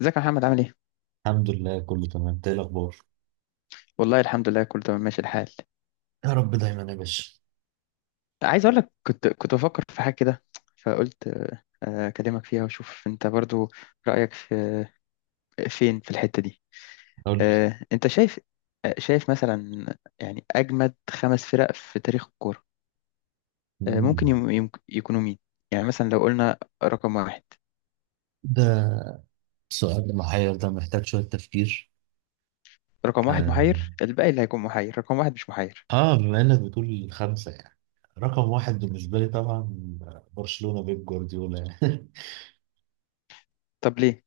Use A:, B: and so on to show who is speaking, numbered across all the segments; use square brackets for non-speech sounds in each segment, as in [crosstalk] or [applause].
A: ازيك يا محمد، عامل ايه؟
B: الحمد لله كله تمام. إنت ايه الاخبار؟
A: والله الحمد لله، كله تمام، ماشي الحال.
B: يا رب دايما يا باشا.
A: عايز اقول لك، كنت بفكر في حاجه كده، فقلت اكلمك فيها، واشوف انت برضو رايك في فين في الحته دي.
B: قول لي.
A: انت شايف؟ شايف مثلا، يعني اجمد خمس فرق في تاريخ الكوره، ممكن
B: مم.
A: يكونوا مين؟ يعني مثلا لو قلنا رقم واحد.
B: ده السؤال المحير ده محتاج شويه تفكير.
A: رقم واحد
B: اه.
A: محير، الباقي اللي هيكون محير رقم واحد مش محير.
B: بما انك بتقول خمسه يعني رقم واحد بالنسبه لي طبعا برشلونه بيب جوارديولا يعني. [laughs]
A: طب ليه؟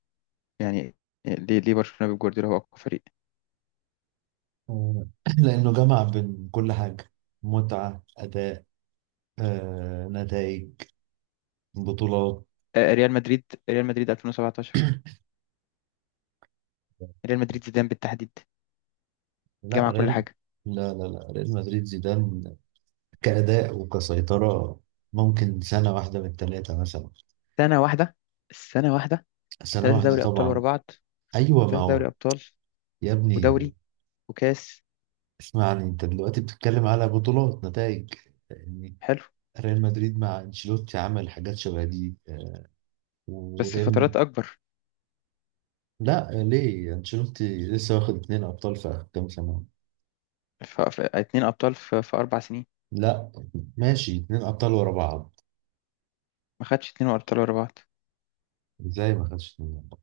A: يعني ليه برشلونه بيب جوارديولا هو اقوى فريق.
B: آه، لانه جمع بين كل حاجه، متعه اداء، نتائج، بطولات.
A: ريال مدريد. ريال مدريد 2017. ريال مدريد زيدان بالتحديد.
B: لا،
A: جمع كل
B: ريال.
A: حاجه.
B: لا، لا، لا، ريال مدريد زيدان كأداء وكسيطرة. ممكن سنة واحدة من التلاتة مثلا.
A: سنه واحده. السنه واحده.
B: سنة
A: ثلاثه
B: واحدة
A: دوري ابطال ورا
B: طبعا.
A: بعض.
B: أيوة ما
A: ثلاثه دوري
B: هو.
A: ابطال.
B: يا ابني،
A: ودوري. وكاس.
B: اسمعني. أنت دلوقتي بتتكلم على بطولات، نتائج يعني.
A: حلو.
B: ريال مدريد مع أنشيلوتي عمل حاجات شبه دي،
A: بس
B: وريال.
A: فترات اكبر.
B: لا، ليه أنشيلوتي لسه واخد 2 أبطال في آخر كام سنة؟
A: اتنين ابطال في 4 سنين.
B: لا، ماشي، 2 أبطال ورا بعض.
A: ما خدش اتنين ابطال ورا بعض.
B: إزاي ما خدش 2 أبطال؟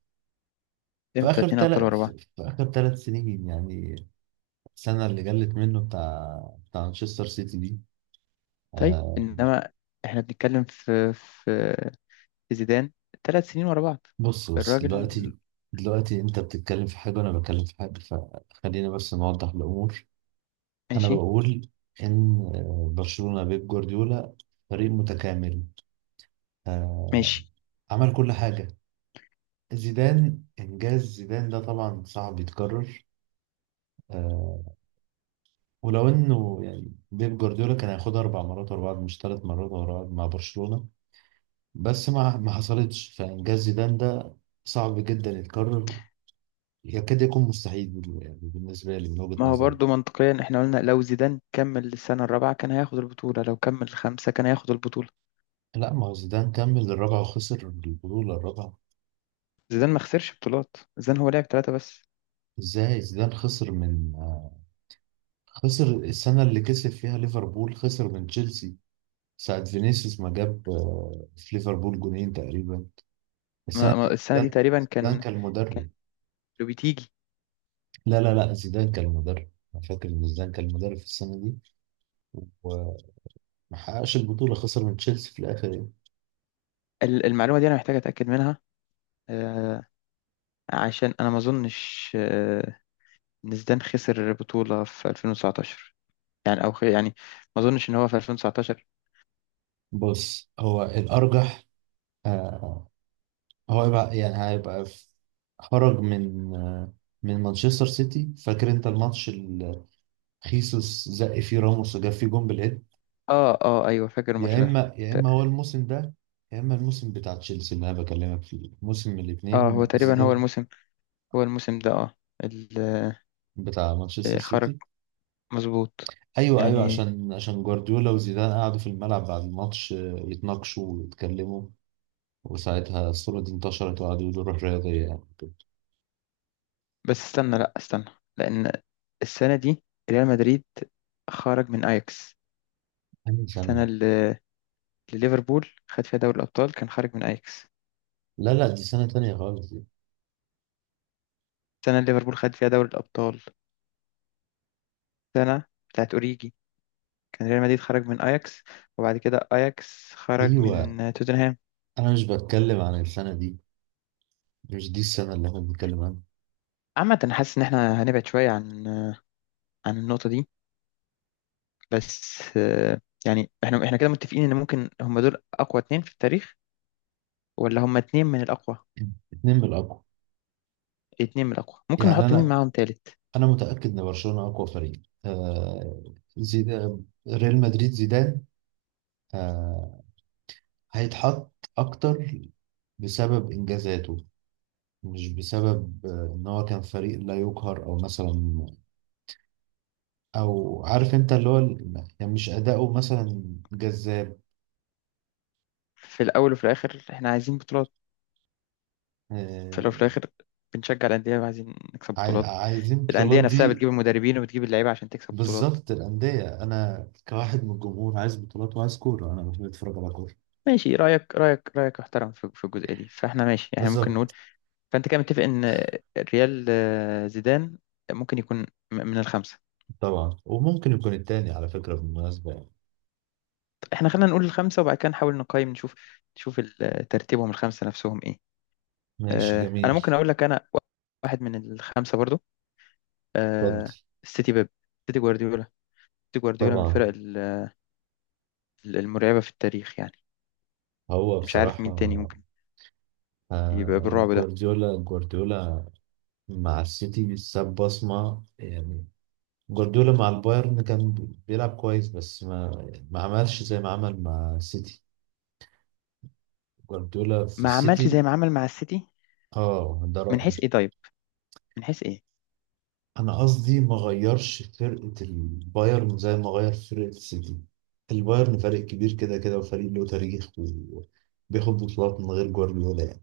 A: امتى اتنين ابطال ورا بعض؟
B: في آخر 3 سنين يعني، السنة اللي جلت منه بتاع، مانشستر سيتي دي.
A: طيب
B: آه،
A: انما احنا بنتكلم في زيدان، 3 سنين ورا بعض.
B: بص بص
A: الراجل.
B: دلوقتي، دلوقتي انت بتتكلم في حاجة وانا بتكلم في حاجة، فخلينا بس نوضح الامور. انا
A: ماشي.
B: بقول ان برشلونة بيب جوارديولا فريق متكامل، آه،
A: ماشي.
B: عمل كل حاجة. زيدان، انجاز زيدان ده طبعا صعب يتكرر. آه، ولو انه يعني بيب جوارديولا كان هياخدها 4 مرات ورا بعض مش 3 مرات ورا بعض مع برشلونة، بس ما حصلتش، فانجاز زيدان ده صعب جدا يتكرر، يكاد يكون مستحيل يعني بالنسبة لي من وجهة
A: ما هو
B: نظري.
A: برضه منطقيا احنا قلنا، لو زيدان كمل السنة الرابعة كان هياخد البطولة، لو كمل الخامسة كان هياخد البطولة.
B: لا، ما هو زيدان كمل الرابعة وخسر البطولة الرابعة.
A: زيدان ما خسرش بطولات، زيدان هو لعب ثلاثة بس.
B: ازاي زيدان خسر من خسر السنة اللي كسب فيها ليفربول، خسر من تشيلسي ساعة فينيسيوس ما جاب في ليفربول جونين تقريبا.
A: ما
B: السنة
A: ما
B: دي
A: السنة دي
B: زيدان
A: تقريبا
B: زيدان
A: كان
B: كان
A: كان
B: المدرب.
A: لو بتيجي
B: لا، لا، لا، زيدان كان المدرب. انا فاكر ان زيدان كان المدرب في السنة دي، وما حققش البطولة، خسر من تشيلسي في الآخر يعني.
A: المعلومة دي أنا محتاج أتأكد منها، آه، عشان أنا ما أظنش إن زيدان خسر بطولة في 2019، يعني أو يعني ما أظنش إن هو في 2019.
B: بص، هو الأرجح. آه، هو يبقى يعني خرج من مانشستر سيتي. فاكر انت الماتش اللي خيسوس زق فيه راموس وجاب فيه جون بالهيد؟
A: آه آه، أيوه، فاكر
B: يا
A: الماتش ده.
B: اما يا
A: ت-
B: اما هو الموسم ده، يا اما الموسم بتاع تشيلسي اللي انا بكلمك فيه، موسم من
A: هو
B: الاثنين
A: تقريبا هو
B: زيدان
A: الموسم، هو الموسم ده. ال-
B: بتاع مانشستر
A: خرج.
B: سيتي.
A: مظبوط.
B: ايوه، ايوه،
A: يعني
B: عشان جوارديولا وزيدان قعدوا في الملعب بعد الماتش يتناقشوا ويتكلموا، وساعتها الصورة دي انتشرت وقعدوا يقولوا روح رياضية يعني كده.
A: بس استنى، لأ استنى، لأن السنة دي ريال مدريد خرج من أياكس.
B: أنهي
A: السنة
B: سنة؟
A: لليفربول خد فيها دوري الأبطال كان خارج من أياكس.
B: لا، لا، دي سنة تانية خالص دي.
A: سنة اللي ليفربول خد فيها دوري الأبطال، سنة بتاعت أوريجي، كان ريال مدريد خرج من أياكس، وبعد كده أياكس خرج من
B: أيوة،
A: توتنهام.
B: انا مش بتكلم عن السنه دي، مش دي السنه اللي احنا بنتكلم عنها.
A: عامة، أنا حاسس إن إحنا هنبعد شوية عن النقطة دي. بس يعني إحنا كده متفقين إن ممكن هما دول أقوى اتنين في التاريخ، ولا هما اتنين من الأقوى.
B: اتنين من الاقوى.
A: اتنين من الأقوى، ممكن
B: يعني
A: نحط مين
B: انا،
A: معاهم تالت.
B: متاكد ان برشلونه اقوى فريق. زيدان، ريال مدريد زيدان آه هيتحط اكتر بسبب انجازاته، مش بسبب ان هو كان فريق لا يقهر او مثلا، او عارف انت اللي هو يعني مش اداؤه مثلا جذاب.
A: في الأول وفي الآخر إحنا عايزين بطولات. في الأول وفي
B: آه،
A: الآخر بنشجع الأندية، وعايزين نكسب بطولات.
B: عايزين
A: الأندية
B: البطولات
A: نفسها بتجيب
B: دي.
A: المدربين وبتجيب اللعيبة عشان تكسب بطولات.
B: بالظبط، الأندية. أنا كواحد من الجمهور عايز بطولات وعايز كورة، أنا بحب أتفرج على كورة.
A: ماشي، رأيك محترم في الجزئية دي، فاحنا ماشي، احنا ممكن نقول.
B: بالظبط.
A: فأنت كده متفق إن ريال زيدان ممكن يكون من الخمسة.
B: طبعا، وممكن يكون التاني على فكرة بالمناسبة يعني.
A: طب احنا خلينا نقول الخمسة، وبعد كده نحاول نقيم، نشوف ترتيبهم الخمسة نفسهم ايه.
B: ماشي،
A: أنا ممكن
B: جميل.
A: أقول لك، أنا واحد من الخمسة برضو.
B: اتفضل.
A: آه، السيتي بيب، سيتي جوارديولا. سيتي جوارديولا من
B: طبعا.
A: الفرق المرعبة في التاريخ يعني.
B: هو
A: مش عارف مين
B: بصراحة،
A: تاني ممكن يبقى بالرعب ده.
B: جوارديولا مع السيتي ساب بصمة يعني. جوارديولا مع البايرن كان بيلعب كويس، بس ما يعني ما عملش زي ما عمل مع السيتي. جوارديولا في
A: ما عملش
B: السيتي.
A: زي ما عمل مع السيتي.
B: اه، ده
A: من
B: رأيي.
A: حيث ايه طيب؟ من حيث ايه؟
B: انا قصدي ما غيرش فرقه البايرن زي ما غير فرقه السيتي. البايرن فريق كبير كده كده، وفريق له تاريخ، وبياخد بطولات من غير جوارديولا يعني.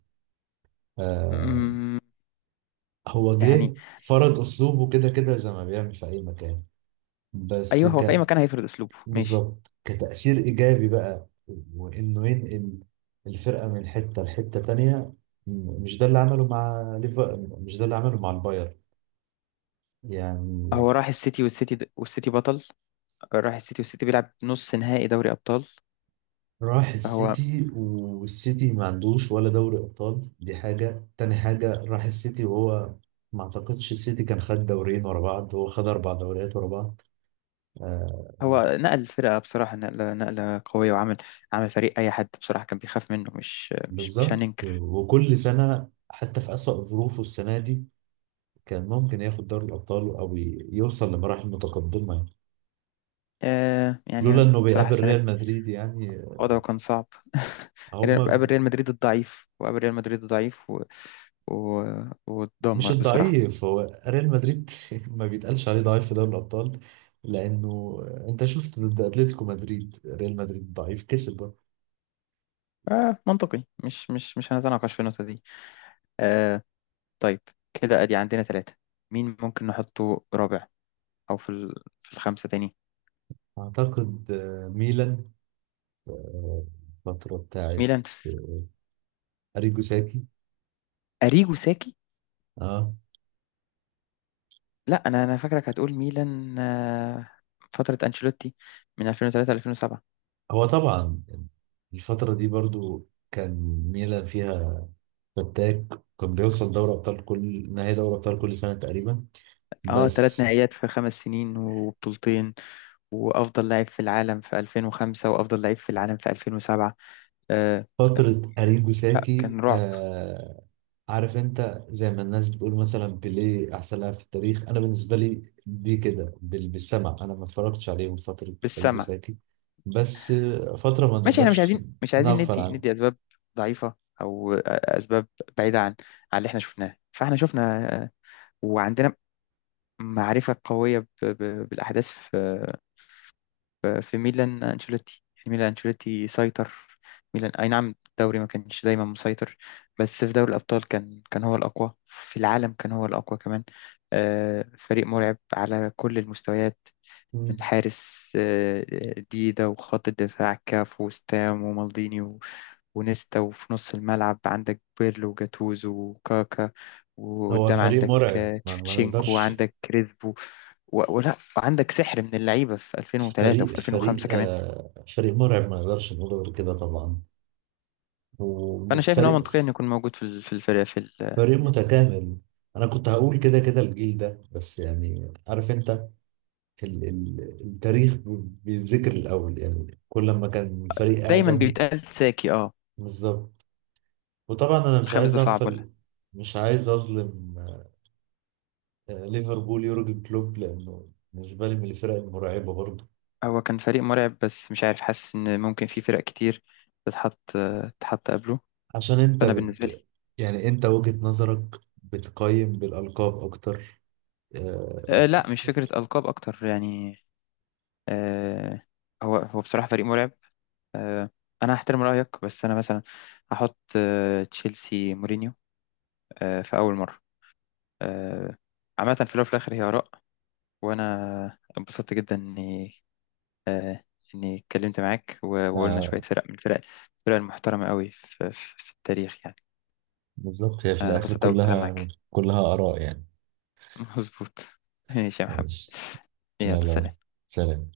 B: آه
A: مم،
B: هو
A: يعني،
B: جه فرض اسلوبه كده كده زي ما بيعمل في اي مكان. بس
A: ايوه، هو في اي
B: ك
A: مكان هيفرض اسلوبه، ماشي.
B: بالظبط، كتأثير ايجابي بقى، وانه ينقل الفرقه من حته لحته تانية. مش ده اللي عمله مع ليفا، مش ده اللي عمله مع البايرن يعني.
A: هو راح السيتي، والسيتي بطل. راح السيتي والسيتي بيلعب نص نهائي دوري ابطال.
B: راح
A: فهو
B: السيتي والسيتي ما عندوش ولا دوري ابطال، دي حاجه تاني حاجه، راح السيتي وهو ما اعتقدش السيتي كان خد دوريين ورا بعض، هو خد 4 دوريات ورا بعض. آه
A: هو نقل الفرقه بصراحه نقله قويه، وعمل فريق اي حد بصراحه كان بيخاف منه، مش
B: بالظبط،
A: هننكر.
B: وكل سنه حتى في اسوأ ظروفه السنه دي كان ممكن ياخد دوري الابطال او يوصل لمراحل متقدمه لولا
A: يعني
B: انه
A: بصراحه
B: بيقابل
A: السنه
B: ريال
A: دي
B: مدريد يعني.
A: وضعه كان صعب [laughs]
B: هما
A: قابل ريال مدريد الضعيف، وقابل ريال مدريد الضعيف، و...
B: مش
A: واتدمر بصراحه.
B: الضعيف، هو ريال مدريد. [laughs] ما بيتقالش عليه ضعيف في دوري الأبطال، لأنه أنت شفت ضد أتلتيكو مدريد ريال مدريد ضعيف كسب برضه.
A: منطقي، مش هنتناقش في النقطه دي. آه طيب، كده ادي عندنا ثلاثة. مين ممكن نحطه رابع، او في في الخمسة تاني.
B: أعتقد ميلان، آه، الفترة بتاعت
A: ميلان
B: أريجو ساكي.
A: اريجو ساكي.
B: اه.
A: لا، انا فاكرك هتقول ميلان، فترة انشيلوتي من 2003 ل 2007.
B: هو طبعا الفترة دي برضو كان ميلان فيها فتاك، كان بيوصل دوري أبطال، كل نهائي دوري أبطال كل سنة تقريبا،
A: اه، ثلاث
B: بس
A: نهائيات في 5 سنين وبطولتين، وافضل لاعب في العالم في 2005، وافضل لاعب في العالم في 2007. آه
B: فترة أريجو
A: لا،
B: ساكي.
A: كان رعب.
B: عارف انت زي ما الناس بتقول مثلا بيليه احسن لاعب في التاريخ، انا بالنسبه لي دي كده بالسمع. انا ما اتفرجتش عليهم فتره
A: بالسمع.
B: البوساكي، بس فتره ما
A: ماشي، احنا مش
B: نقدرش
A: عايزين مش عايزين
B: نغفل
A: ندي
B: عنها.
A: ندي اسباب ضعيفة، او اسباب بعيدة عن اللي احنا شفناه. فاحنا شفنا، وعندنا معرفة قوية بالأحداث في ميلان أنشيلوتي. يعني ميلان أنشيلوتي سيطر. ميلان، أي نعم، الدوري ما كانش دايما مسيطر، بس في دوري الأبطال كان هو الأقوى في العالم، كان هو الأقوى كمان. فريق مرعب على كل المستويات، من
B: مم.
A: الحارس ديدا، وخط الدفاع كاف وستام ومالديني ونيستا، وفي نص الملعب عندك بيرلو وجاتوزو وكاكا،
B: هو
A: وقدام
B: فريق
A: عندك
B: مرعب، ما, ما
A: تشفتشينكو،
B: نقدرش.
A: وعندك كريسبو، ولا وعندك سحر من اللعيبه في 2003
B: فريق
A: وفي
B: فريق
A: 2005 كمان.
B: آه فريق مرعب ما نقدرش نقول غير كده طبعا،
A: فانا شايف ان هو
B: وفريق
A: منطقي انه يكون موجود في الفريق.
B: فريق متكامل. انا كنت هقول كده كده الجيل ده، بس يعني عارف انت، التاريخ بيتذكر الأول يعني، كل ما كان الفريق
A: دايما
B: أقدم.
A: بيتقال ساكي، اه.
B: بالظبط. وطبعا أنا مش
A: الخامس
B: عايز
A: ده صعب ولا؟
B: أغفل، مش عايز أظلم ليفربول يورجن كلوب، لأنه بالنسبة لي من الفرق المرعبة برضه.
A: هو كان فريق مرعب، بس مش عارف، حاسس ان ممكن في فرق كتير تتحط، تتحط قبله.
B: عشان أنت
A: فانا بالنسبه لي،
B: بت يعني أنت وجهة نظرك بتقيم بالألقاب أكتر. آه،
A: لا، مش فكره القاب اكتر يعني. آه هو بصراحه فريق مرعب. آه انا هحترم رايك، بس انا مثلا هحط تشيلسي مورينيو، في اول مره. آه عامه، في الاول وفي الاخر هي اراء، وانا اتبسطت جدا اني آه، اتكلمت معاك، وقلنا
B: آه،
A: شويه فرق من الفرق المحترمه قوي في, في التاريخ يعني.
B: بالظبط، هي في
A: انا
B: الآخر
A: اتبسطت قوي بالكلام
B: كلها
A: معاك.
B: كلها آراء يعني.
A: [laughs] مظبوط. ماشي يا محمد.
B: ماشي،
A: يلا،
B: يلا
A: سلام.
B: سلام.